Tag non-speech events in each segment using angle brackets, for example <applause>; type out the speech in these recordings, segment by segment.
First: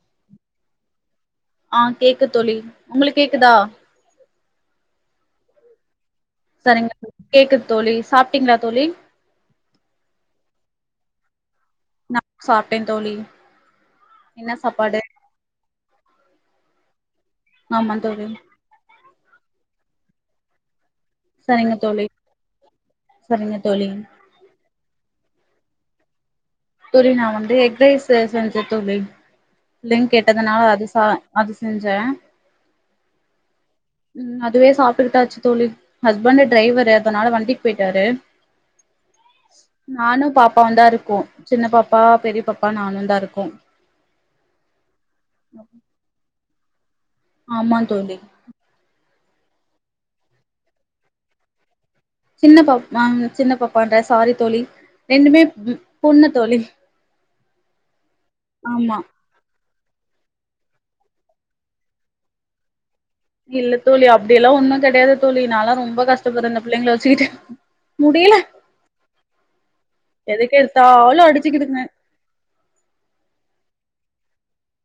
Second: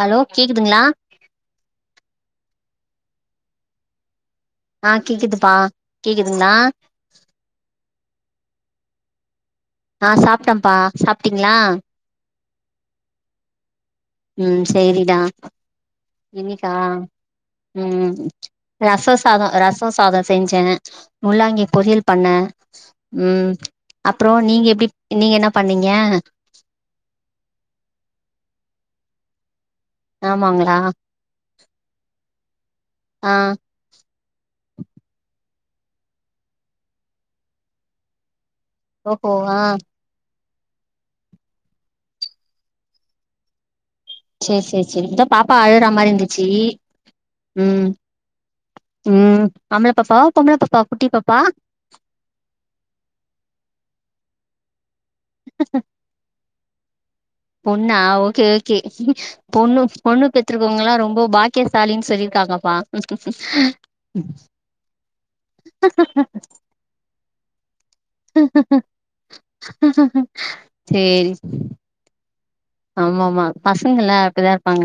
Hello கேக்குதுங்களா ஆ கேக்கு தோழி உங்களுக் கேக்குதா ஆ கேக்குதுப்பா கேக்குதுங்ளா சரிங்க கேக்குத் தோழி சாப்ட்டீங்ளா தோழி ஆ சாப்ட்டம்ப்பா சாப்ட்டிங்ளா நா சாப்ட்டே தோழி என்ன ம் சாப்பாடு சேரிடா இன்னிக்கா ஆமா ம் தோழி ரசொ சாதொ ரசொ சாதொ செஞ்சே முள்ளாங்கி சரிங்க தோழி பொரியல் பண்ண ம் சரிங்க தோழி அப் ட்றோ நீங்க எப்டி நீங்க என்னபண்ணீங்க தோழி நாவந்து எக்ரைஸ் செஞ்ச தோழி பிள்ளங் கேட்டதுனால ஆமாங்களா அது சா அது செஞ்சே ஆ அதுவே சாப்பிட்டுக்கிட்டாச்சு தோழி ஹஸ்பண்ட்டு டிரைவர்ரு அதுனால வண்டிக்கு பொயிட்டாரு ஓஹோ ஆ நானு பாப்பாவு தாருக்கோ சின்ன பாப்பா பெரிய பாப்பா நானு தாருக்கோ சேர் சேர் சேரி இத்தா பாப்பா அழுற மாரிருந்துச்சு ஆமா ம் தோழி ம் ஆம்பளப்பப்பா ஆ பொம்பள பாப்பா குட்டிப்பாப்பா சின்ன பாப்பான் சின்ன பாப்பான்ரே சாரி தோழி ரெண்டுமே ம் பொண்ணு தோழி பொண்ணா ஓக்கே ஓக்கே ஆமா பொண்ணு பொண்ணு பெத்திருக்கவங்கல்லா ரெம்போ பாக்கியசாலின் சொல்லிருக்காங்கப்பா இல்ல தோழி அப்டியெல்லா ஒன்னு கெடயாது தோழி நால்லா ரொம்ப கஷ்டப்படுற இந்த பிள்ளைங்கள வச்சிக்கிட்டு எதுக்கு எடுத்தாலு சேரி அடிச்சுக்கிதுங்க ஆம்மா ஆம்மா பசங்கல்ல அப்டிதாருப்பாங்க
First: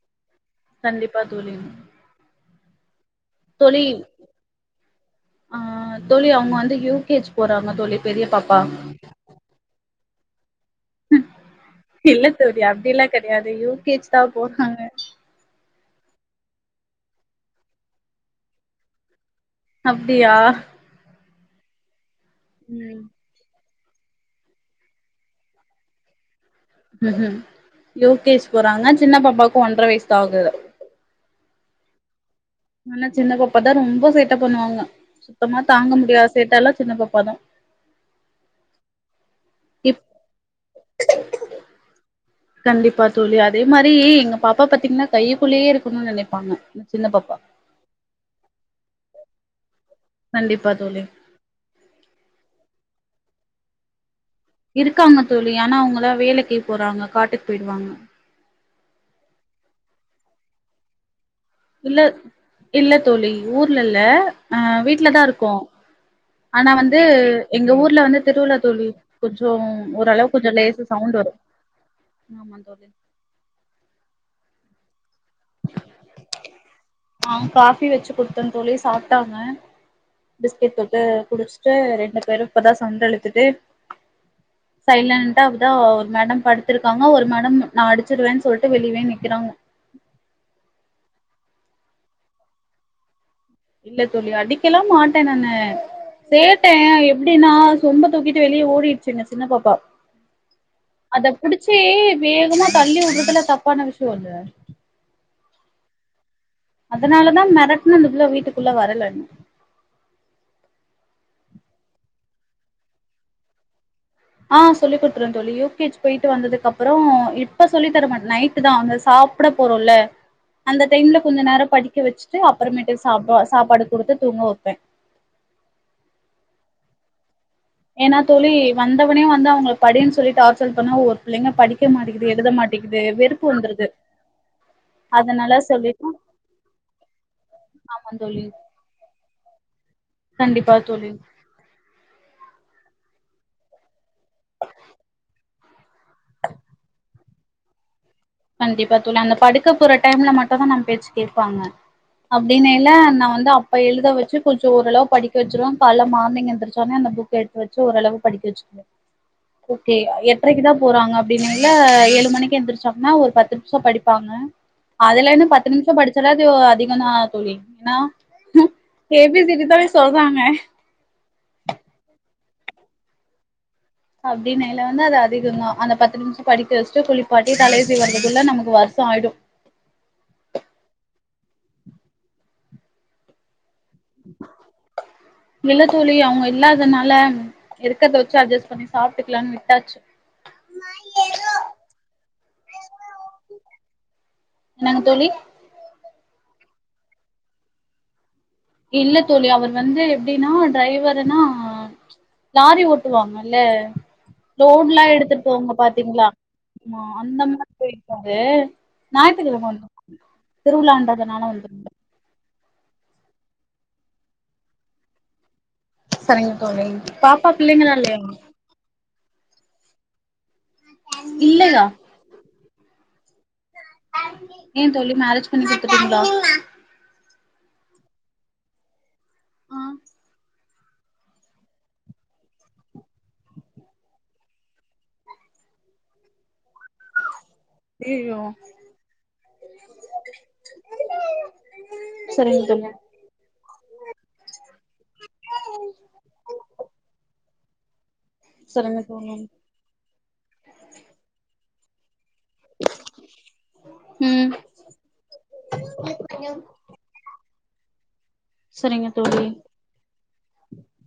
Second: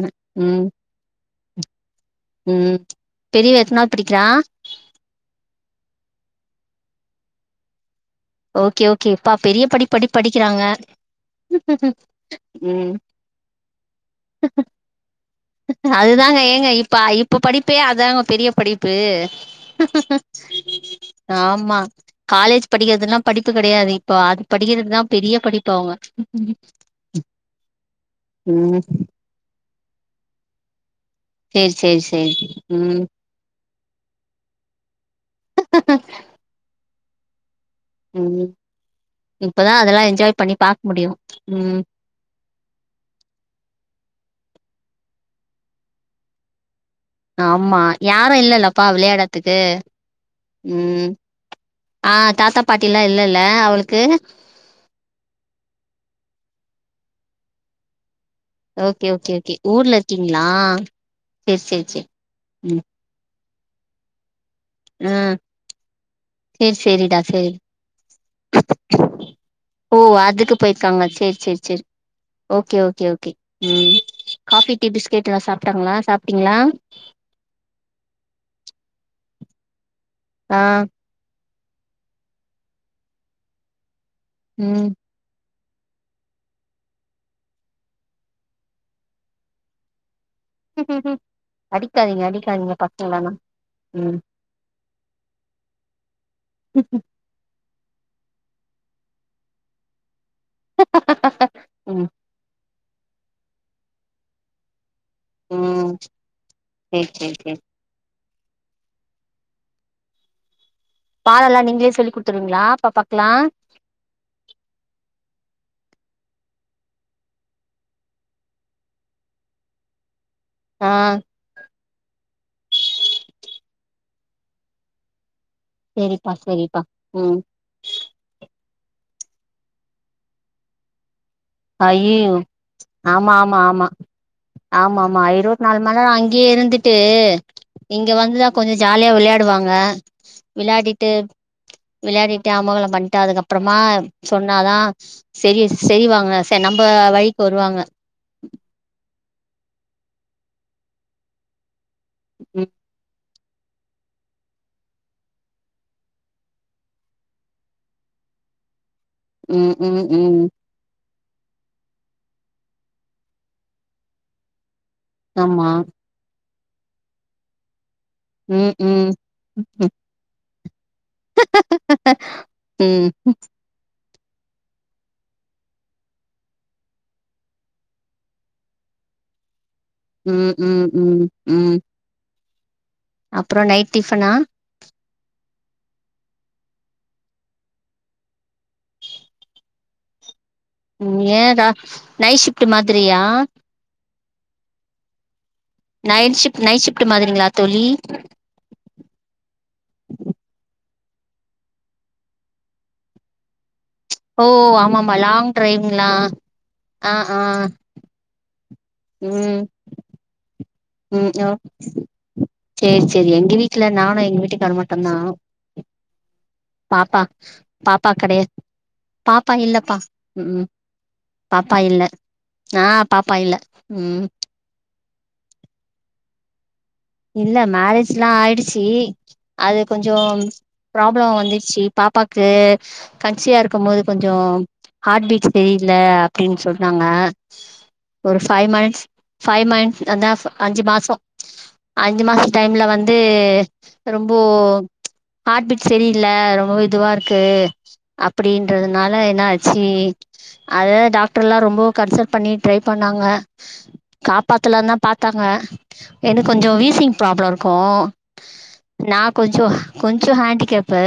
கண்டிப்பா தோழி ம் பெரிய்வ தோழி எத்தனாது படிக்கிறா ஆ தோழி அவுங்க வந்து யூ கே ச் போறாங்க தோழி பெரிய பாப்பா ஓக்கே ஓக்கே ப்பா பெரிய படிப் படிப் படிக்கிறாங்க இல்ல தோழி ம் அப்டில்லா கெடயாது யூ கே ச் தா போறாங்க அதுதாங்க ஏங்க இப்ப இப்ப படிப்பே அதாங்க பெரிய படிப்பு அப்டியா ஆம்மா காலேஜ் ம் படிக்கற்துல்லா படிப்பு கெடையாது இப்ப அது படிக்கிறதுக்குதா பெரிய படிப்பு அவுங்க ம் யு கே ஜ் போறாங்க சின்ன பாப்பாக்கு ஒன்றவய்சு தா ஆகுது சேர் சேர் சேரி ம் ஆனா சின்ன பாப்பா தா ரொம்ப சேட்ட பண்ணுவாங்க சுத்தமா தாங்க முடியாத சேட்டெல்லா சின்ன பாப்பாதா ம் இப்பதா இப் அதெல்லா என்ஜாய் பண்ணி பாக்முடியு ம் கண்டிப்பா தோழி அதே மாரி எங்க பாப்பா பாத்தீங்ன்னா கையக்குள்ளேயே இருக்கணும்னு நெனைப்பாங்க சின்ன பாப்பா ஆம்மா யாரு இல்லல்லப்பா விளையாடத்துக்கு கண்டிப்பா தோழி ம் ஆ தாத்தா பாட்டில்லா இல்லல்ல அவுள்க்கு இருக்காங்க தோழி ஆனா அவுங்களா வேலைக்கு போறாங்க காட்டுக்கு போயிடுவாங்க ஓகே ஓகே ஓகே ஊர்ல இருக்கீங்ளா இல்ல இல்ல தோழி ஊர்ல இல்ல அ ஆ வீட்லதா இருக்கோ ஆனா சேரி வந்து சேரிடா சேரி எங்க ஊர்ல வந்து திருவிழா தோழி கொஞ்சோ ஓரளவுக்கு கொஞ்சோ லேசா சவுண்ட் வரு சேர் சேரி ஆமா ஓகே தோழி ஓகே ஓகே ம் காஃபி டீ பிஸ்கெட் எல்லா சாப்ட்டாங்ளா சாப்ட்டீங்ளா ஆ காஃபி வச்சு குடுத்தே தோழி சாப்ட்டாங்க ஆ பிஸ்கெட் தொட்டு குடிச் ரெண்டு பேரு இப்பதா சண்ட இழுத்துட்டு ம் சைலன்டா அப்பதா ஒரு மேடம் படுத்துருக்காங்க ஒரு மேடம் நா அடிச்சிருவேன்னு சொல்லிட்டு வெளியே நிக்கிறாங்க அடிக்காதீங்க அடிக்காதீங்க பசங்ளல்லா இல்ல தோழி அடிக்கெல்லா மாட்டே நானு சேட்டே எப்டின்னா சொம்பத் தூக்கிட்டு வெளியே ஓடிருச்சுங்க சின்ன பாப்பா அதப் புடிச் சி ம் வேகமா தள்ளி வுட்றதுல தப்பான விஷ்யோல்ல ம் சேரி சேரி அதனாலதா சேரி மெரட்ன அந்த புள்ள வீட்டுக்குள்ள வரலன்னு பாடோல்லா நீங்ளே சொல்லிக் குடுத்துருவீங்ளா பாப்பாக்லா ஆ சொல்லி குடுத்துருவே தோழி யூ கே ஜி பொய்ட்டு வந்ததுக்கு அப்றோ இப்ப சொல்லி தர மாட் நைட்டுதா அந்த சாப் ப்ட போறோல்ல அந்த ஆ டைம்ல கொஞ்ச நேரோ படிக்க வச்சுட்டு அப்றமேட்டுக் சாப்ப சாப்பாடு குடுத்து தூங்க வப்பே சேரிப்பா சரிப்பா ம் ஏனா தோழி வந்தவொட்னே வந்து அவுங்ள படி சொல்லி டார்ச்சர் பண்ணா ஒரு புள்ளைங்க படிக்க மாட்டேகிது ஐயயோ எழுத மாட்டேகிது ஆமா வெறுப்பு ஆமா ஆமா வந்துருது ஆமா ஆமா அதனால இருவத்தி நாலு மண் சொல்லிட்டு நேரோ அங்கே இருந்துட்டு ஆமா இங்க தோழி வந்துதா கொஞ்சோ ஜாலியா விளையாடுவாங்க கண்டிப்பா தோழி விளாயாடிட்டு விளையாடிட்டு அமகலம் பண்ட்டு அதுக்கு அப்றமா சொன்னாதா செரி செய்வாங்க சே நம்ப வழிக்கு வருவாங்க கண்டிப்பா தோழி அந்தப் படுக்க போற டைம்ல மட்டுதா நம் பேச்ச கேப்பாங்க அப்டினெல்ல நா வந்து அப் ப்ப எழுத வச்சு கொஞ்சோ ஓரளவு படிக்க வச்சிருவோ கால்ல மார்னிங் எந்திரச்சோனே அந்த புக் எடுத்து வச்சு ஓரளவு படிக்க வச் சிருவே ம் ம் ஓகே ம் ம் எட்றைக்குதா போறாங்க அப்டின்னால்ல ஏழு மணிக்கு எந்திரிச்சோம்ன்னா ஒரு பத்து நிம்ஷோ படிப்பாங்க அதுல இன்னு ஆமா பத்து நிம்ஷோ படிச்சால அது அதிகதான தோழி ஏனா ம் ஏ பி சி டி தான சொல்றாங்க ம் அப்டின்நினையில வந்து அது அதிகந்தா அந்த பத்து நிம்ஷோ படிக்க வச்ட்டு குளிப்பாட்டி தலைய சீவறதுக்குள்ல நமக்கு வர்ஷோ ஆய்டு ம் ம் ம் ம் அப்றோ நைட் டிஃபனா இல்ல தோழி அவுங்க இல்லாதனால இருக்றத வச்சு அட்ஜஸ்ட் பண்ணி சாப்ட்டுக்லானு விட்டாச்சு நீயேதா நைட் ஷிஃப்ட்டு மாத்துரியா என்னாங்க தோழி நைட் ஷிஃப்ட் நைட் ஷிஃப்ட் மாதிரிங்ளா தோழி இல்ல தோழி அவர் வந்து எப்டின்னா டிரைவருனா லாரி ஓட்டுவாங்கள்ல ஓ லோட்ல்லா ஆமாமா எடுத்துட் லாங் போவாங்க டிரைவ்ங்களா பாத்திங்ளா ஆமா ஆ ஆ அந்த மாரி பொய்ட் அது ஞாயித்துக்கிழம வந்து ம் ம் சேரி சேரி எங்க வீட்ல நானு எங்க வீட்டுக்காரு மட்டுதா சரிங்க தோழி பாப்பா பிள்ளைங்களா இல்லையா பாப்பாக் கிடையா பாப்பா இல்ல பா ம் ம் பாப்பா இல்லையா இல்ல ஆ பாப்பா இல்ல ம் ஏன் தோழி மேரேஜ் பண்ணி குடுத்துடீங்ளா இல்ல மேரேஜ்ல்லா ஆயிடுச்சு அது ஆ கொஞ்சோ ப்ராப்ளம் வந்துச்சு பாப்பாக்கு கன்சிவா இருக்கும் போது கொஞ்சோ ஹார்ட் பீட் தெரியில்ல அப்படின்னு சொன்னாங்க ஐயையோ ஒரு ஃபைவ் மந்த்ஸ் ஃபைவ் மந்த்ஸ் அதா அஞ்சு மாசோ அஞ்சு மாச சரிங்க டைம்ல தோழி வந்து ரொம்போ ம்ச் ஹார்ட் பீட் செரியில்ல ரொம்பவே இதுவா இருக்கு சரிங்க அப்டின்றதுனால தோழி என்னாச்சு அத டாக்டர் எல்லா ரொம்போ கன்சல்ட் பண்ணி ட்ரை பண்ணாங்க ம் காப்பாத்தலா தா பாத்தாங்க எனக்கு கொஞ்சோ வீசிங் ப்ராப்ளம் இருக்கும் சரிங்க நான் தோழி கொஞ்சோ கொஞ்சோ ஹேண்டிகேப்பு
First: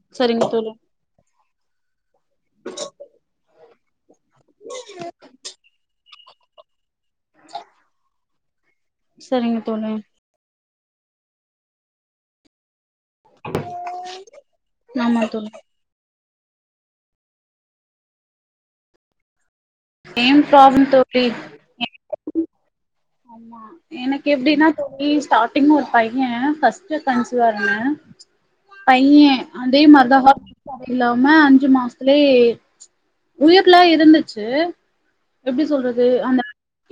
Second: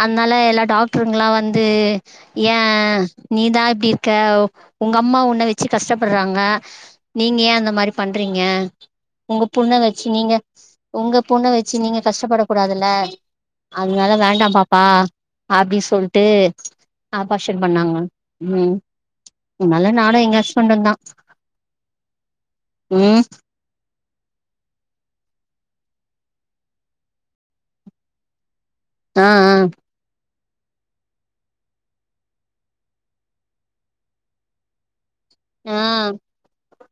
அதனால சரிங்க எல்லா தோழி டாக் டருங்களா வந்து ஏ நீதா இப்டி இருக்க உங்க அம்மா உண்ண வச் சு கஷ்டப்படுறாங்க நீங்க ஏ அந்த மாரி பண்றீங்க உங்க சரிங்க பொண்ண தோழி வச்சு நீங்க உங்க பொண்ண வச்சு நீங்க கஷ்டப்பட கூடாதுல்ல அதனால வேண்டா பாப்பா ஆமா தோழி அப்டி சொல்லிட்டு ஆபாஷன் பண்ணாங்க ம் அதனால நானு எங்க சேம் ப்ராப்ளம் ஹஸ்பண்ட்டுந்தா தோழி ம் எனக்கு எப்டின்னா தோழி ஸ்டார்டிங் ஒரு பைய ஃபஸ்ட்டு கன்சிவ்வா இருந்தேன் பைய ஆ ஆ அதே மாரிதா ஹாட் பீட் இல்லாம அஞ்சு மாசத்துலயே உயிருலா இருந்துச்சு எப்டி ஆ சொல்றது அந்த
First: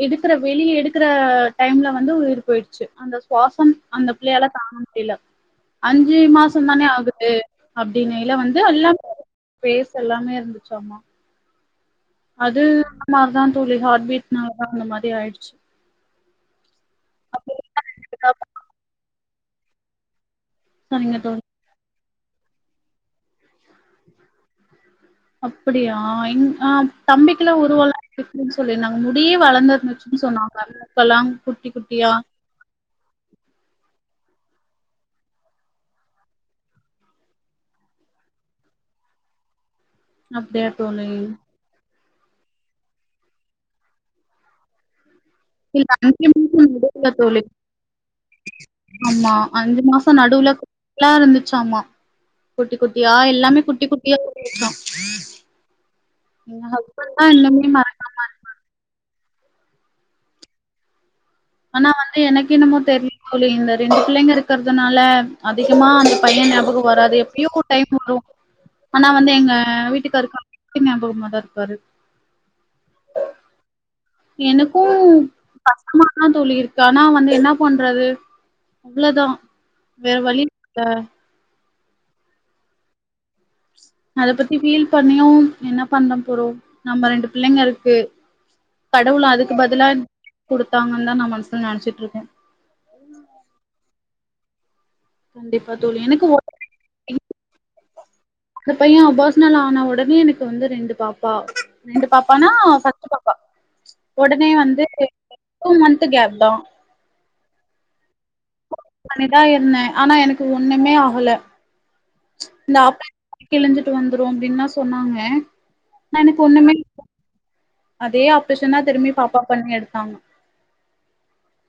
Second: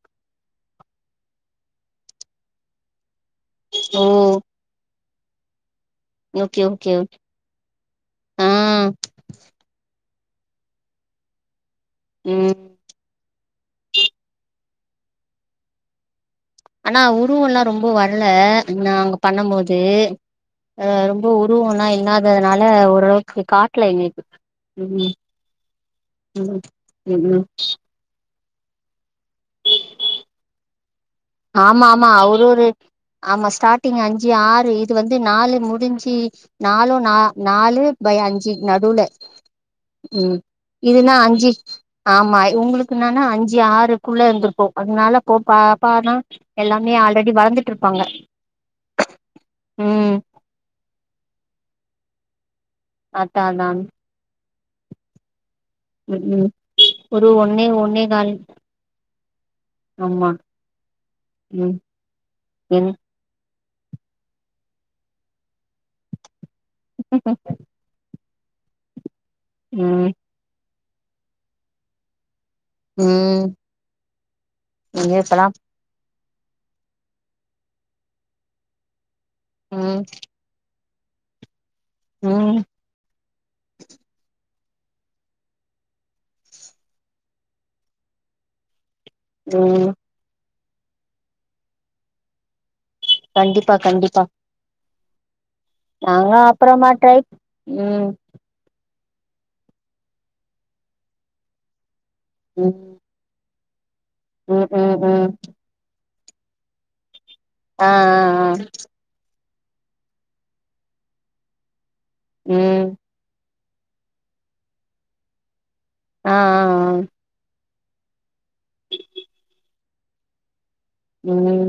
எடுக்கற வெளிய எடுக்கற டைம்ல வந்து உயிர் போயிடுச்சு அந்த சுவசன் ஓ அந்த பிள்ளையால தாங்க முடியல அஞ்சு ஓகே மாசம் தானே ஓகே ஆகுது அப்டினையில ஆ வந்து எல்லாமே ஃபேஸ் எல்லாமே இருந்துச்சமா ம் அது அந்த மாரிதான் தோழி ஹார்ட் பீட்னால தா அந்த மாரி ஆயிடுச்சு ஆனா உருவெல்லா ரொம்ப வரல நா அங்க பண்ண போது அ சொன்னீங்க ரொம்ப தோழி உருவம்லா இல்லாததுனால ஓரளவுக்கு காட்டல எங்களுக்கு ம் அப்டியா எங் ம் ஆ ம் ம் தம்பிக்குல உருவல இருந்துச்சுன்னு சொல்லிருதாங்க முடியே வளந்த இருந்துச்சுன்னு சொன்னாங்க மூக்கு எல்லா ஆமா ஆமா அவுரு ஒரு ஆமா ஸ்டார்டிங் அஞ்சு ஆறு இது வந்து நாலு முடிஞ்சு நாலு நா நாலு பை அஞ்சு நடுல ம் அப்டியா தோழி இதுன்னா அஞ்சு ஆமா இவங்களுக்கு என்னன்னா அஞ்சு ஆறுக்குள்ள இருந்திருக்கும் அதனால போ பாப்பானா ஹம் ஹம் எல்லாமே நடுவுல ஆல்ரெடி தோழி வளந்துட்டு இருப்பாங்க ஆமா அஞ்சு மாச ம் நடுவுல எல்லா இருந்துச்சமா குட்டி குட்டியா அதா எல்லாமே அதா குட்டி குட்டியா இருந்துச்ச ம் ம் ஒரு ஒன்னே இன்னுமே ஒன்னே மறக்காம கால் இருக்கு. ஆமா ம் ஆனா வந்து எனக்கு எனமோ என் தெரிய தோழி இந்த ரெண்டு பிள்ளைங்க இருக்கிறதுனால அதிகமா அந்த பைய ஞாபகம் வராது எப்பயோ டைம் வரு ஆன வந்து எங்க ம் வீட்டுகாருக்கு வீட்டு ஞாபகமா தா இருப்பாரு ம் எனக்கு எங்க இப்பலா கஷ்டமாதா தோழி இருக்கு ஆனா வந்து என்னா பண்றது அவ்ளதா ம் வேற வழி ஆ உம் அத பத்தி பீல் பண்ணியு என்ன பண்ண போறோ நம்ம ரெண்டு பிள்ளைங்க இருக்கு கடவுள் அதுக்கு பதிலா ம் குடுத்தாங்க தா நா மனசுல நெனச்சிட்டு இருக்கே கண்டிப்பா கண்டிப்பா கண்டிப்பா தோழி எனக்கு நாங்க ஒரு அப்புறமா ட்ரை ம் அந்த பைய அபார்சனல் ஆன உடனே வந்து எனக்கு வந்து ரெண்டு பாப்பா ரெண்டு பாப்பானா ம் பஸ்ட்டு ஒடனே ம் வந்து ம் ம் டூ மந்த் கேப் தா ஆ ஆ ஆ பண்ணிதா இருந்தே ஆனா எனக்கு ஒன்னுமே ஆகல இந்த ம் ஆப்ரே கிழுஞ்சிட்டு வந்துரு அப்டின்தா சொன்னாங்க ஆனா ஆ ஆ எனக்கு ஒன்னுமே ஆ அதே ஆப்பரேஷன்தா திரும்பி பாப்பா பண்ணி எடுத்தாங்க உம்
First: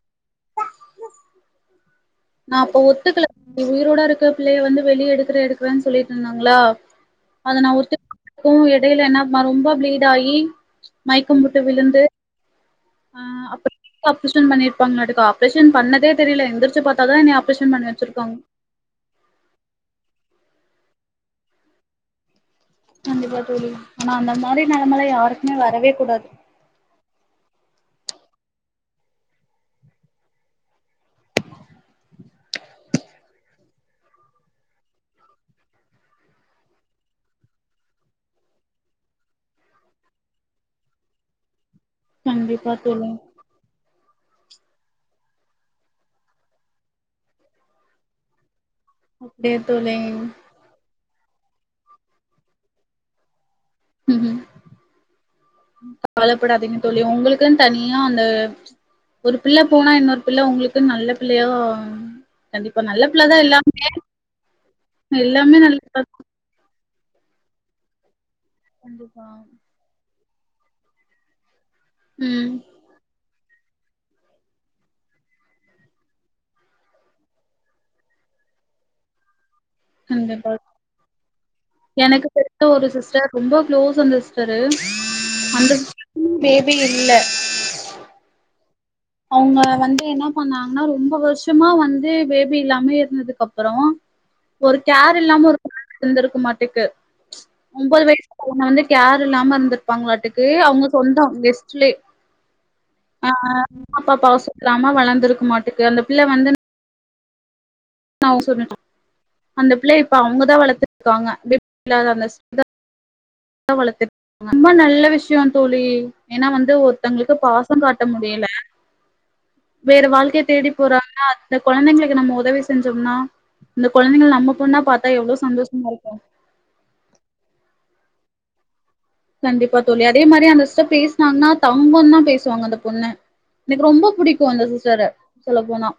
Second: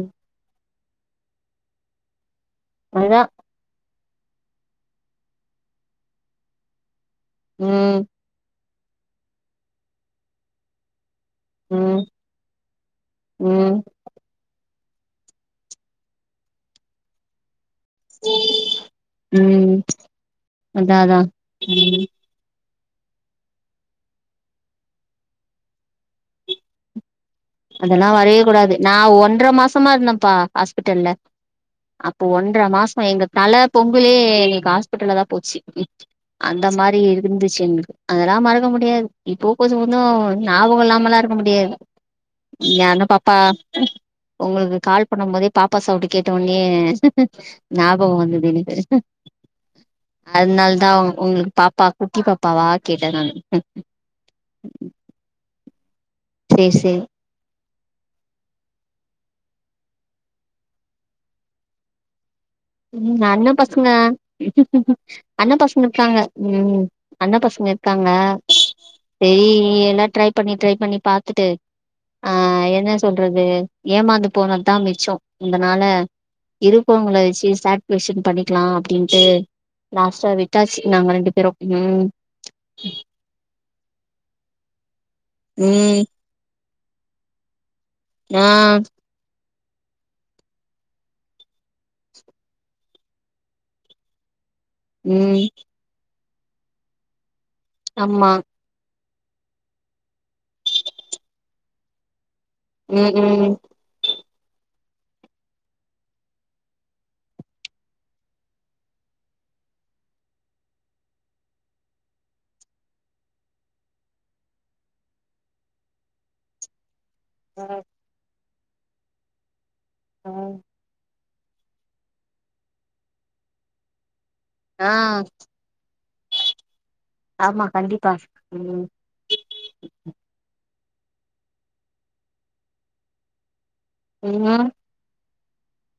நான அப்ப அதா ஒத்துக்கல உயிரோட இருக்க புள்ளய வந்து வெளியே எடுக்குறே எக்குறேன்னு சொல்லிட்டு இருந்தாங்ளா அத நா ம் ஒத்துக்கு எடயில என்ன ரொம்ப பிளீட் ஆகி மயக்கம் போட்டு ம் விழுந்து ம் ஆ ஆப்ரேஷன் பண்ணிருப்பாங்க ஆப்ரேஷன் பண்ணதே தெரியல எந்துருச்சு பாத்தாத நீ ஆப்ரேஷன் பண்ணுவ ம் அதா அதா ம் கண்டிப்பா தோழி ஆனா அந்த மாரி நெலமல்லா யாருக்குமே வரவே கூடாது அதெல்லா வரவே கூடாது நா ஒன்ற மாசமா இருந்தப்பா ஹாஸ்பிட்டல்ல அப்போ ஒன்றர மாசோ எங்க தல பொங்கலே எங்க ஹாஸ்பிட்டல்ல தா போச்சு அந்த மாரி இருந்துச்சு எங்களுக்கு அதெல்லா மறக்க முடியாது இப்போ கொஞ்ச கொஞ்சோ ஞாபகம் இல்லாம எல்லாம் இருக்க முடியாது கண்டிப்பா யான்னு தோழி பாப்பா ஒங்களுக்கு கால் பண்ணும்போதே பாப்பா சவுண்டு கேட்ட உடனே ஞாபகம் வந்தது எனக்கு சேத்துள்ளேன் அதனால தா உங்களுக்கு பாப்பா குட்டி பாப்பாவா கேட்டே நானு சேரி காவலப்படாதீங்க சேரி தோழி உங்களுக்குன் தனியா அந்த ஒரு பிள்ள போனா இன்னொரு பிள்ள உங்களுக்கு நல்ல பிள்ளயா ம் அண்ண பசங்க அண்ண எல்லாமே பசங்க நல்லதுதான் இருக்காங்க ம் அண்ண பசங்க இருக்காங்க கண்டிப்பா. செரி எல்லா ட்ரைப் பண்ணி ட்ரைப் பண்ணி பாத்துட்டு ஆ ம். என்ன சொல்றது ஏமாந்து போனதுதா மிச்சோ இந்தனால இருப்பவங்கள வச்சு சாட்பிஷன் பண்ணிக்கலா அப்டின்ட்டு லாஸ்ட்ட கண்டிப்பா. விட்டாச்சு நாங்க ரெண்டு பேரும் ம் எனக்கு தெரிஞ்ச ஒரு சிஸ்டர் ரொம்ப க்ளோஸ் அந்த சிஸ்டரு அந்த ம் சிஸ்டருக்கு பேபி இல்ல ஆ அவுங்க வந்து என்னா பண்ணாங்கன்னா ரொம்ப வருஷமா வந்து பேபி இல்லாமே இருந்ததுக்கு அப்பறோ ஒரு கேர் ம் இல்லாம ஒரு இருந்திருக்க மாட்டேக்கு ஒம்பது ஆமா வயசுல ஒன்னு வந்து கேர் இல்லாம இருந்திருப்பாங்களாட்டுக்கு அவுங்க சொந்தோ கெஸ்ட்லே ம் ஆ ம் அம்மா அப்பா பாவ சுத்திராம வளர்ந்துருக்க மாட்டுக்கு அந்த புள்ள வந்து சொ அந்த புள்ள இப்ப அவுங்கதா வளர்த்துட்டு இருக்காங்க <unintelligible> புள்ள வளத்து ரொம்ப நல்ல விஷய தோழி ஏன்னா வந்து ஒருத்தங்களுக்கு பாசம் காட் ட முடியல வேற வாழ்க்கைய தேடி போறாக அந்த கொழந்தங்களுக்கு நம்ம உதவி செஞ்சோம்னா அந்த கொழந்தகள் நம்ம பொண்ணா ஆ பாத்தா எவ்ளோ சந்தோஷமா இருக்கு ஆமா கண்டிப்பா ம் கண்டிப்பா தோழி அதே மாரி அந்த சிஸ்டர் பேசினாங்கன்னா தங்கோன் தா பேசுவாங்க அந்த பொண்ண எனக்கு ரொம்ப புடிக்கு அந்த ம் சிஸ்டர சொல்ல போனா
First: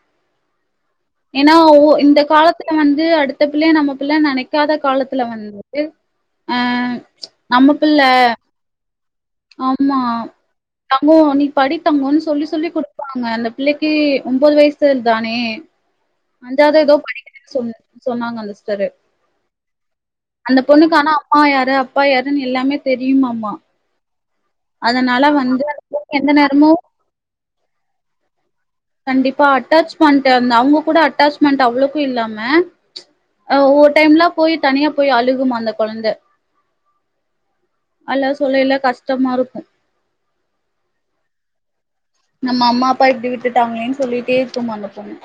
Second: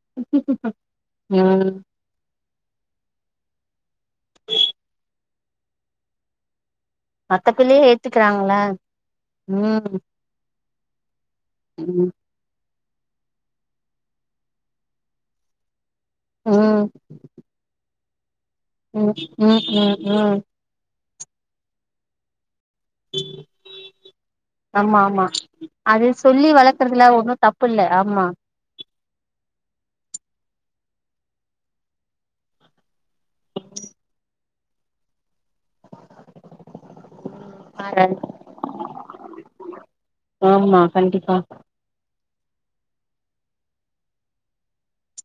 ஏன்னா ம் ஒ இந்த காலத் துல வந்து அடுத்த புள்ளய நம்ம புள்ளயா நெனக்காத காலத்துல வந்துட்டு அ மத்த பிள்ளயே ஏத்துக்குறாங்களா ம் அ தங்கோ நீ ம் படித்தங்கோன்னு சொல்லி சொல்லி குடு ப்பாங்க அந்த புள்ளக்கி ஒன்பது வயசுல தானே அஞ்சாவது ம் ஏதோ படிக்குதுன்னு சொன்ன சொன்னாங்க அந்த ம் ம் ம் ம் பொண்ணுக்கானா அம்மா யாரு அப்பா யாருன்னு எல்லாமே தெரியுமாமா ஆமா அதனால ஆமா வந்து அந்த அது பொண்ணு எந்த சொல்லி நேரமு வளக்குறதுல ஒன்னுதப்பு இல்ல ஆமா கண்டிப்பா அட்டாச்மெண்ட் அந்த அவுங்க கூட அட்டாச்மெண்ட் அவ்ளக்கு இல்லாம அ ஒ ஒர் டைம்லா போயி தனியா போயி அழுகுமா அந்த கொழந்தை அல்லா சொல்லைல கஷ்டமா இருக்கு ஆமா கண்டிப்பா நம்ம அம்மா அப்பா இப்டி விட்டுட்டாங்ளேன்னு சொல்லிட்டே இருக்குமா அந்த பொண்ணு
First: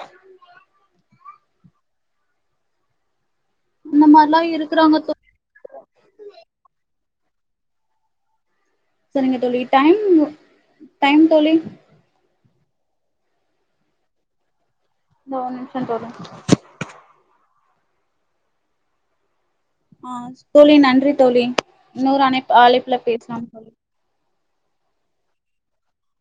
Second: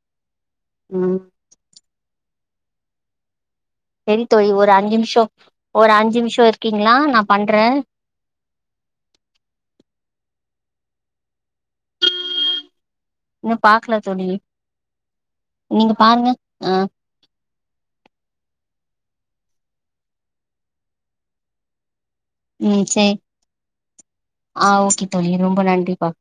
ம் அந்த செரி மாரிலா தோழி ஒரு இருக்குறாங்க அஞ்சிம்ஷோ தோழி ஒரு அஞ்சிம்ஷோ இருக்கீங்ளா நா பண்ற சரிங்க தோழி டைமு டைம் தோழி இன்னு பாக்ல தோழி இந்த ஒரு நிமிஷம் நீங்க தோழி பாருங்க அ அ தோழி நன்றி தோழி இன்னொரு அனைப் ம் சேரி அ ஓகே தோழி ரொம்ப நன்றிப்பா